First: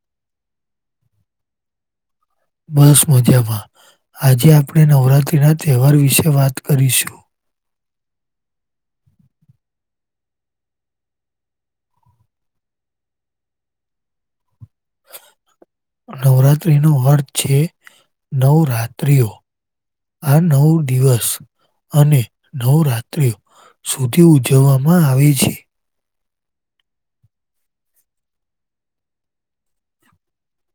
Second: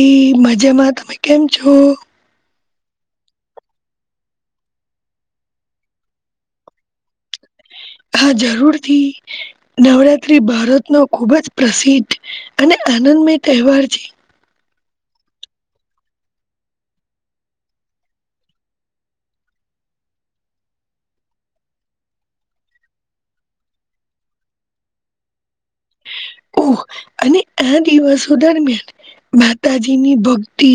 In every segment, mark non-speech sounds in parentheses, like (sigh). એ મજામાં તમે કેમ છો બસ મજામાં આજે આપણે નવરાત્રીના તહેવાર વિશે વાત કરીશું હ હા જરૂરથી નવરાત્રી ભારત નો ખુબ જ પ્રસિદ્ધ અને આનંદ મય તહેવાર છે નવરાત્ર્રીનો અર્થ છે નવ રાત્રિઓ આ નવ દિવસ અને નવ રાત્રિ સુધી ઉજવવામાં આવે છે ઓ અને આ દિવસો દરમિયાન માતાજી ની ભક્તિ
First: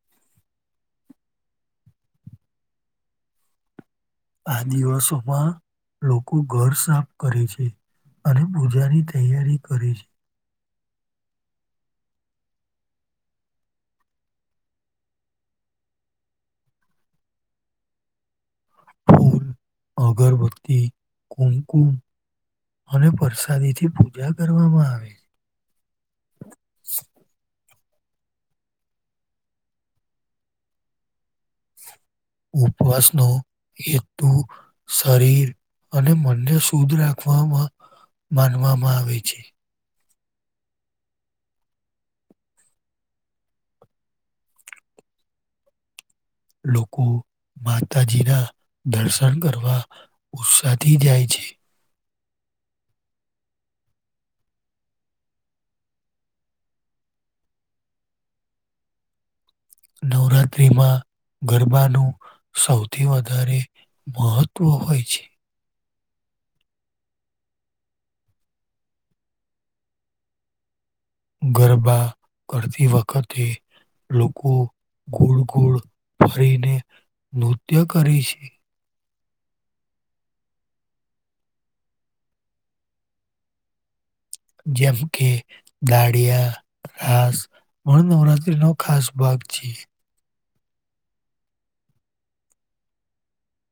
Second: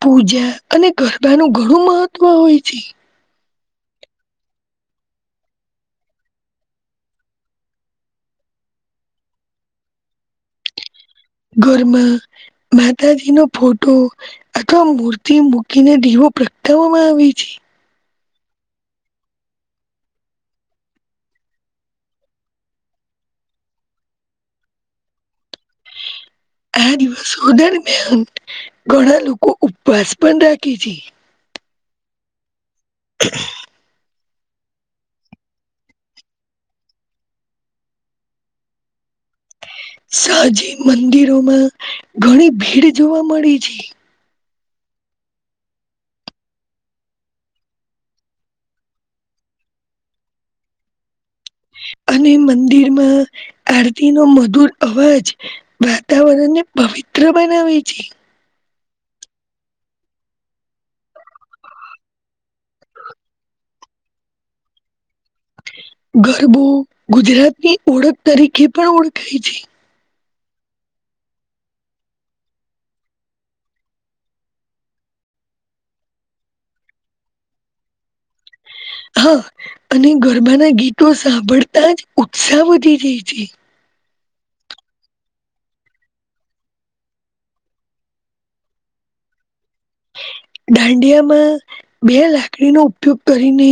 પૂજા અને ગરબાનુંું ઘણું મહત્વ હોય છે (inaudible) આ દિવસોમાં લોકો ઘર સાફ કરે છે અને પૂજાની તૈયારી કરી છે (inaudible) ઘરમાં માતાજી નો ફોટો અથવા મૂર્તિ મૂકીને દવો. પ્રગટાવવામાં આવી છે. ફૂલ, (inaudible) અગરબત્તી કુમકુમ. અને પ્રસાદી થી પૂજા કરવામાં આવે છે. એ દિવસધ. ઘણા લોકો ઉપવાસ પણ રાખે છે. ઉપવાસનો એક. તું શરીર અને મનને શુદ્ધ રાખવામાં. માનવામાં આવે છે. સાજી મંદિરોમાં ઘણી ભીડ જોવા મળી છે. લોકો. માતાજી ના દર્શન કરવા ઉત્સાહથી જાય છે. અને મંદિરમાં આરતી નો મધુર અવાજ વાતાવરણને. પવિત્ર બનાવી છે. નવરાત્રીમાં. ગરબાનું સૌથી વધારે મહત્ત્વ હોય છે. ગરબો ગુજરાતની ઓળખ તરીકે પણ ઓળખાય છે. ગરબા કરતી વખતે. લોકો ગુળ ગુળ ફરીને નૃત્ય કરે છે. હા અને ગરબાના ગીતો સાંભળતા જ ઉત્સાહ વધી જાય છે. જેમ કે દાળિયા રાાસ. પણ નવરાત્રીનો ખાસ ભાગ છ. દાંડિયામાં બે લાકડીનો ઉપયોગ કરીને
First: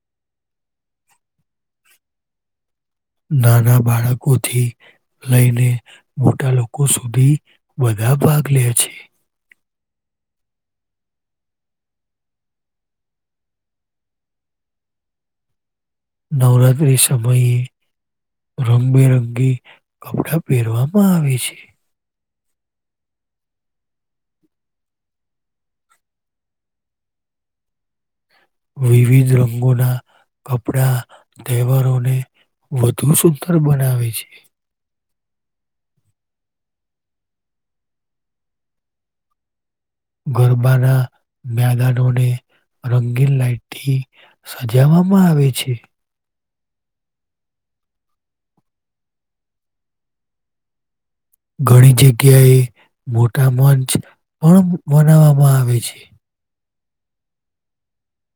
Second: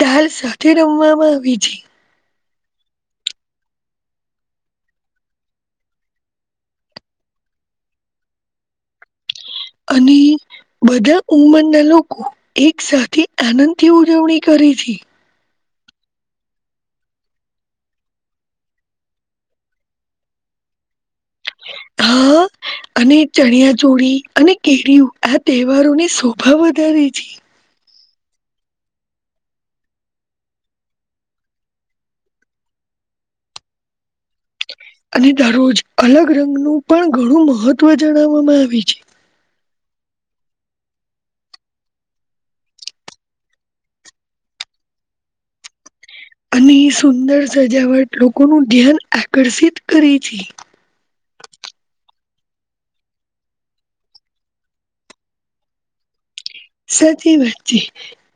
દાલ સાથે રમ. આવી છે. નાના બાળકોથી લઈને મોટા લોકો સુધી વગ. બ ભાગ લ છે. અને. બધા ઉંમરના લોકો એક સાથે આનંદથી ઉજવણી કરી છે. નવરાત્રિ સમયે. રંગબેરંગી કપડાં પહેરવામાં આવે છે. હા! અને ચણિયા ચોળી અને કેરીય આ તહેવારો ની શોભા વધારે છે. વિવિધ રંગોના. કપડા તહેવારોને વધુ સુંદર બનાવે છે. અને દરરોજ અલગ રંગનું પણ ઘણું મહત્વ જણાવવામાં આવે છે. ગરબાના મેદાનોને. રંગી લઇટી સજાવામાં આવે છે. અને સુંદર સજાવટ લોકોનું ધ્યાન આકર્ષિત કરે છે. (inaudible) ઘણી જગ્યાએ. મોટા મંચ પણ બનાવવામાં આવે છે. સાચી વાત છે.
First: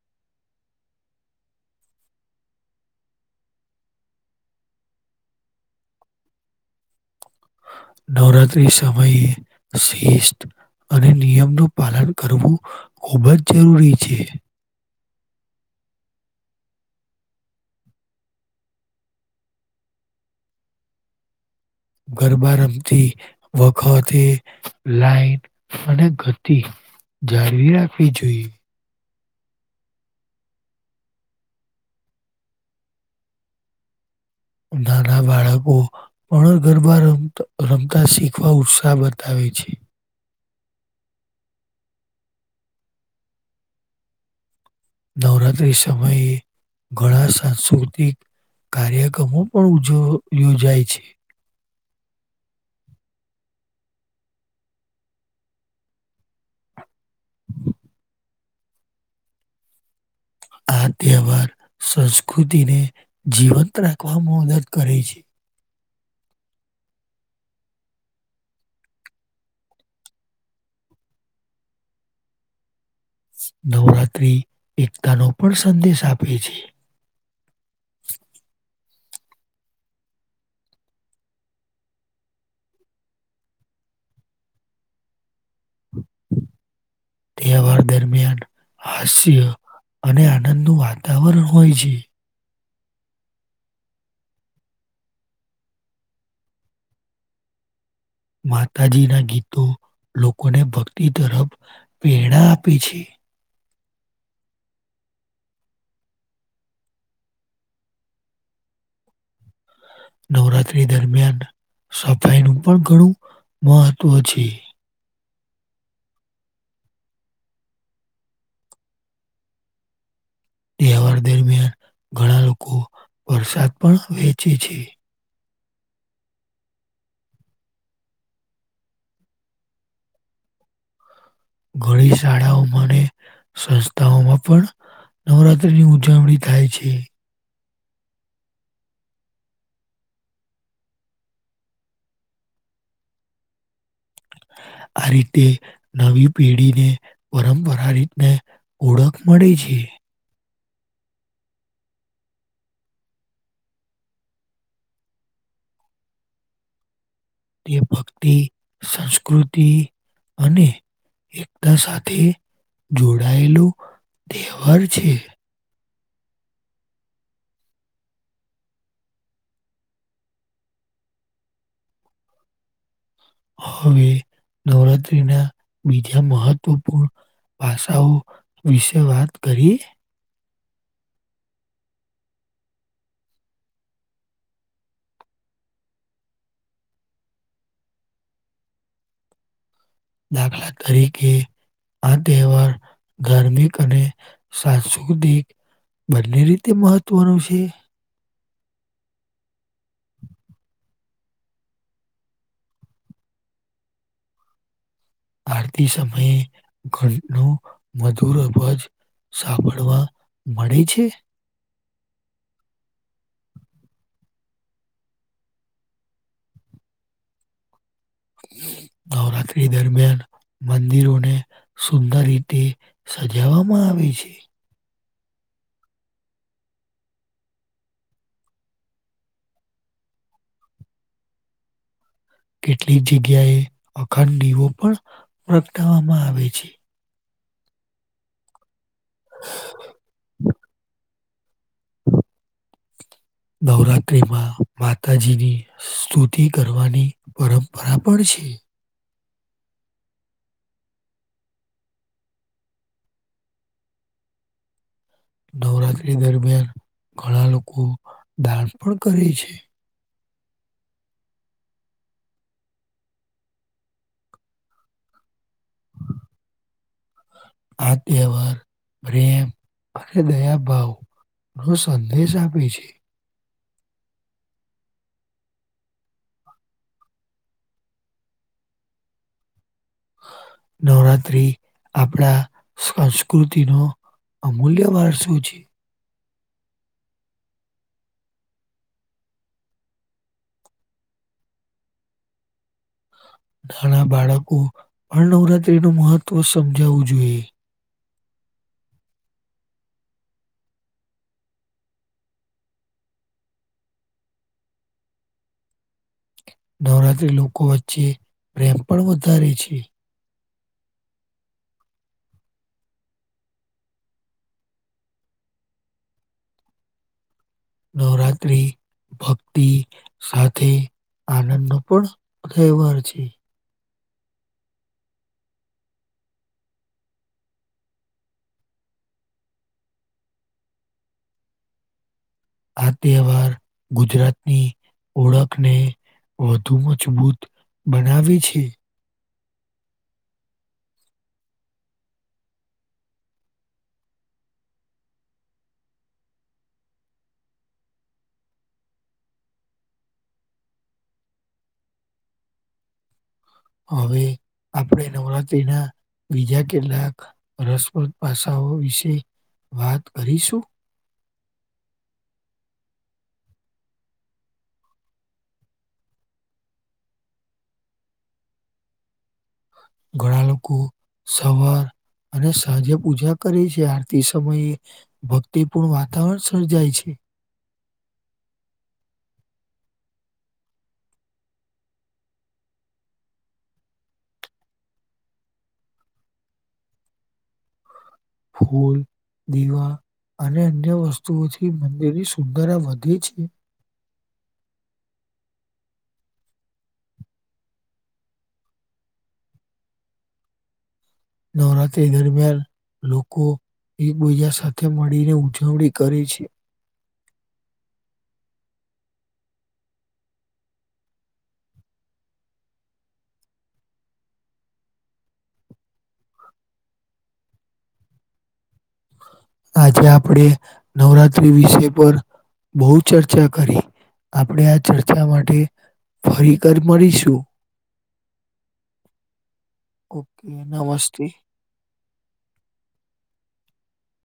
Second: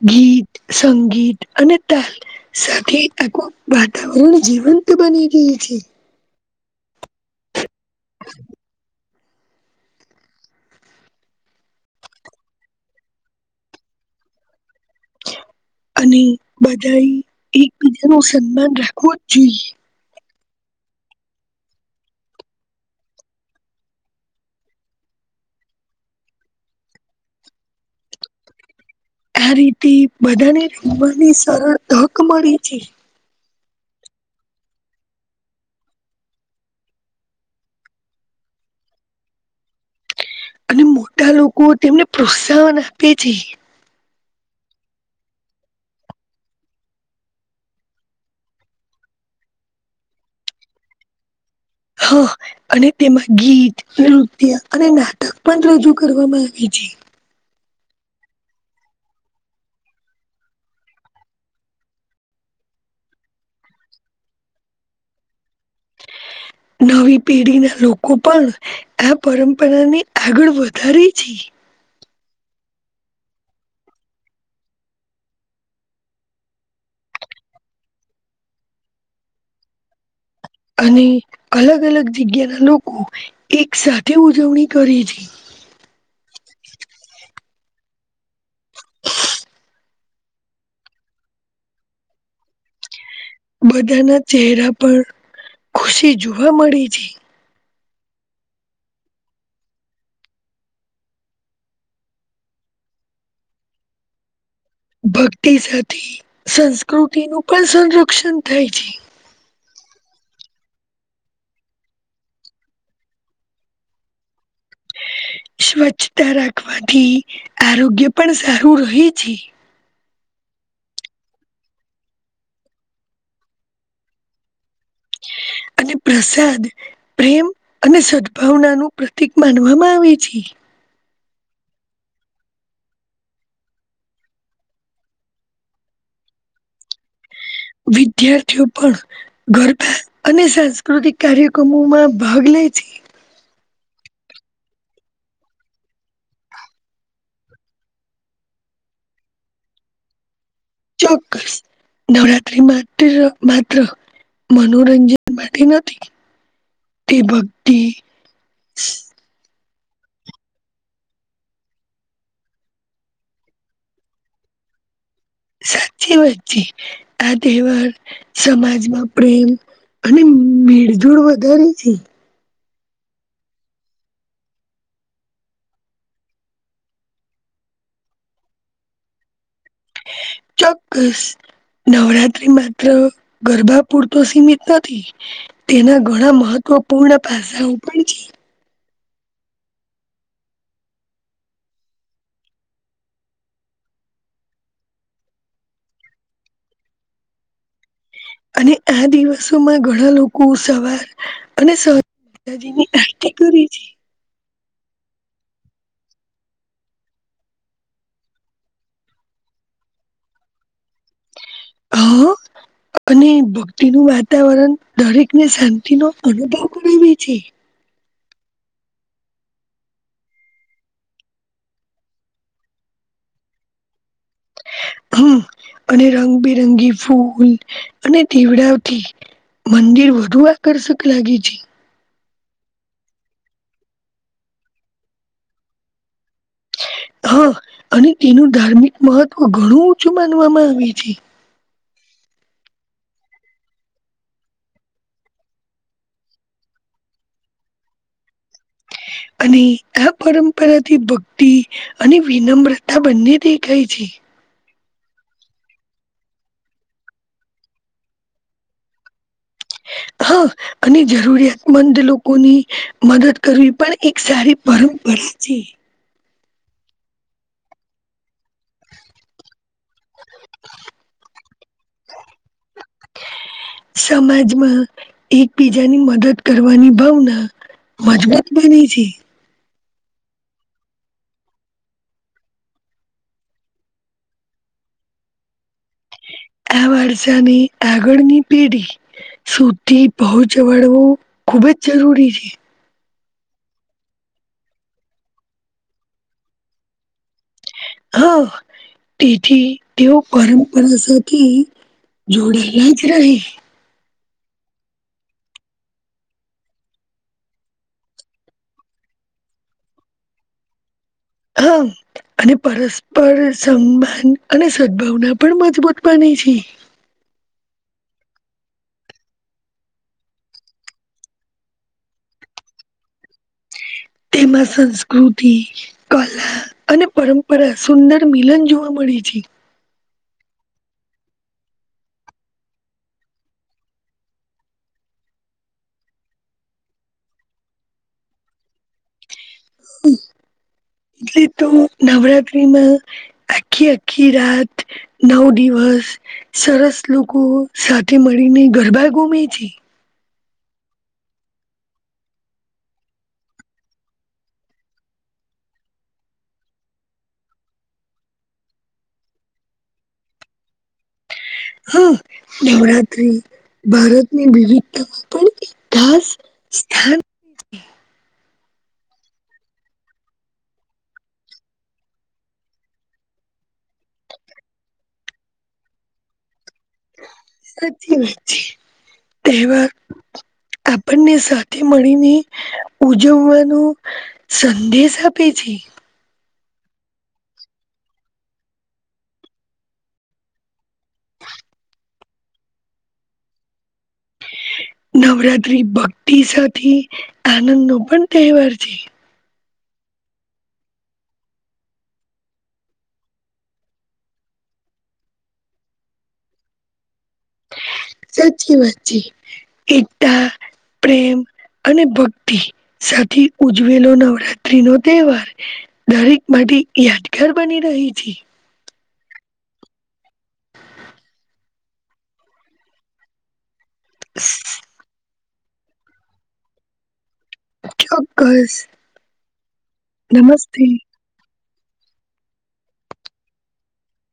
ગીત સંગીત અને તાલ સાથે. વાતાવરણ જીવંત બની રય છે. નવરાત્રી સમયે. શિસ્ત અને નિયમનું પાલન કરવું ખૂબ જ જરૂરી છે. (inaudible) અને બધાએ એકબીજા ન સન્માન રાખવું જ જોઈએ. ગરબા રમતી વખતે લાઈન અને ગતી. જાળવી રાખવી જોઈએ. આ રીતે બધાને રમવાની સરળ તક મળી છે. નાના બાળકો પણ ગરબા ર રમતા શીખવા ઉત્સાહ બતાવે. છે. અને મોટા લોકો તેમને પ્રોત્સાહન આપે છે. નવરાત્રી સમયે ઘણા સાંસ્કૃતિક. કાર્યક્રમો પણ ઉ યોજાય છે. હા અને તેમાં ગીત નૃત્ય અને નાટક પણ રજૂ કરવામાં આવી જાય (inaudible) આ તહેવાર સંસ્કૃતિને જીવંત રાખવામાં મદદ કરે છે નવી પેઢી ના લોકો પણ આ પરંપરાની આગળ વધારે છે (inaudible) નવરાત્રિ એકતાનો પણ સંદેશ આપે છે અને અલગ અલગ જગ્યાના લોકો એક સાથે ઉજવણી કરી છે તહેવાર દરમિયાન હાસ્ય. અને આનંદનું વાતાવરણ હોય છે. બધાના ચહેરા પણ ખુશી જોવા મળી છે. માતાજી ના ગીતો. લોકોને ભક્તિ તરફ પ્રેરણા આપે છે. ભક્તિ સાથે સંસ્કૃતિનું પણ સંરક્ષણ થાય છે. નવરાત્રી દરમિયાન સફાઈ નું પણ ઘણું મહત્વ છે. સ્વચ્છતા રાખવાથી આરોગ્ય પણ સારું રહે છે. (inaudible) તહેવાર દરમિયાન ઘણા લોકો વરસાદ પણ વહેચે છે. અને પ્રસાદ પ્રેમ અને સદભાવના નું પ્રતિક માનવામાં આવે છે. ઘણી શાળાઓમાં અને સંસ્થાઓમાં પણ. નવરાત્રીની ઉજવણી થાય છે. વિદ્યાર્થીઓ પણ ગરબા અને સાંસ્કૃતિક કાર્યક્રમોમાં ભાગ લે છે આ રીતે નવી પેઢીને પરંપરા રીતને ઓળખ મળે છે ચોક્કસ નવરાત્રી માત્ર માત્ર મનોરંજન માટે નથી તે તે ભક્તિ ભક્તિ, સંસ્કૃતિ અને એકતા સાથે જોડાયેલું તહેવાર છે સાચી વાત છે આ તહેવાર સમાજમાં પ્રેમ, અને મેળ જોડ વધારે છે હવે નવરાત્રી ના બીજા મહત્વપૂર્ણ ભાષાઓ વિશે વાત કરીએ ચોક્કસ નવરાત્રી માત્ર ગરબા પૂરતો સીમિત નથી તેના ઘણા મહ ત્વપૂર્ણ પાસાઓ પણ છે. દાખલા કરી કે આ તહેવાર ધાર્મિક અને સાંસ્કૃતિક બંને રીતે મહત્વનું છે અને આ દિવસોમાં ઘણા લોકો સવાર અને સા માતાજીની આરતિ કરે છે આરતી સમયે ઘટનું મધુર અબજ સાંભળવા મળે છે હમ અને ભક્તિનું વાતાવરણ દરેકને શાંતિ નો અનુભવ કરાવે છે (inaudible) નવરાત્રી દરમિયાન મંદિરોને સુંદર રીતે સજાવામાં આવે છે હમ અને રંગબિરંગી ફૂલ અને દીવડાથી મંદિર વધુ આકર્ષક લાગે છે કેટલીક જગ્યાએ અખાંડ દીવો પણ પ્રગટાવવામાં આવે છે હા! અને તેનું ધાર્મિક મહત્વ ઘણું ઉચું માનવામાં આવે છે. (inaudible) નવરાત્રિમાં, માતાજીની સ્તુતિ કરવાની પરંપરા પણ છે. અને આ પરંપરાથી ભક્તિ, અને વિનમ્રતા બંને દેખાય છે. (inaudible) નવરાત્રી દરમિયાન ઘણા લોકો દાન પણ કરે છે. હા! અને જરૂરિયાતમંદ લોકોની મદદ કરવી પણ એક સારી પર (unintelligible) આ તહેવાર પ્રેમ અને દયા ભાવ નો સંદેશ આપે છે સમાજમાં એકબીજાની મદદ કરવાની ભાવના મજબૂત બની છે નવરાત્ત્રી આપડા સંસ્કૃતિનો અમૂલ્ય વાર શું છે? આ વારસાની આગળની પેઢી સુધી પહોંચવાળું ખૂબ જ જરૂરી છે નાના બાળકો પણ નવરાત્રી નું મહત્વ સમજાવવું જોઈએ હા તેથી તેઓ પરંપરા સાથે જોડી હીજ રહે નવરાત્રી લોકો વચ્ચે પ્રેમ પણ વધારે છે હા અને પરસ્પર સન્માન અને સદભાવના પણ મજબૂત બની છે નવરાત્રી ભક્તિ સાથે આનંદ નો પણ તહેવાર છે. તેમાં સંસ્કૃતિ કલા અને પરંપરા સુંદર મિલન જોવા મળ્યું. (unintelligible) આ તહેવાર, ગુજરાતની ઓળખને વધુ મજબૂત બનાવી છે. એટલે તો નવરાત્રીમાં આખી આખી રાત નવ દિવસ. સરસ લોકો સાથે મળીને ગરબા ગુમે છે. હવે. આપણે નવરાત્રી ના બીજા કેટલાક રસપ્રદ પાસાઓ વિશે વાત કરીશું. હા! નવરાત્રી ભારતની વિવીઘતા માં પણ ખાસ સ્થાન. ઘણા લોકો સવાર અને સાજે પૂજા કરે છે. આરતી સમયે ભક્તિપૂર્ણ વાતાવરણ સ સાચી વાત છે. તહેવાર આપણને સાથે મળીને ઉજવવાનો સંદેશ આપે છે. (inaudible) ફૂલ, દીવા અને અન્ય વસ્તુઓથી મંદિરની સુંદર વધે છે. (inaudible) નવરાત્રી ભક્તિ સાથે આનંદ નો પણ તહેવાર છે. નવરાત્રી દરમિયાન લોકો એક બીજા સાથે મળીને ઉજવણી કરે છે. સાચી વાત છે એકતા, પ્રેમ અને ભક્તિ સાથે ઉજવેલો નવરાત્રી નો તહેવાર દરેક માટે તે યાદગાર બની રહે છે. આજે આપડે નવરાત્રી વિશે પર બહુ ચર્ચા કરી આપણે આ ચર્ચા મા તે ફરી કર મળીશું. ચોક્કસ નમસ્તે.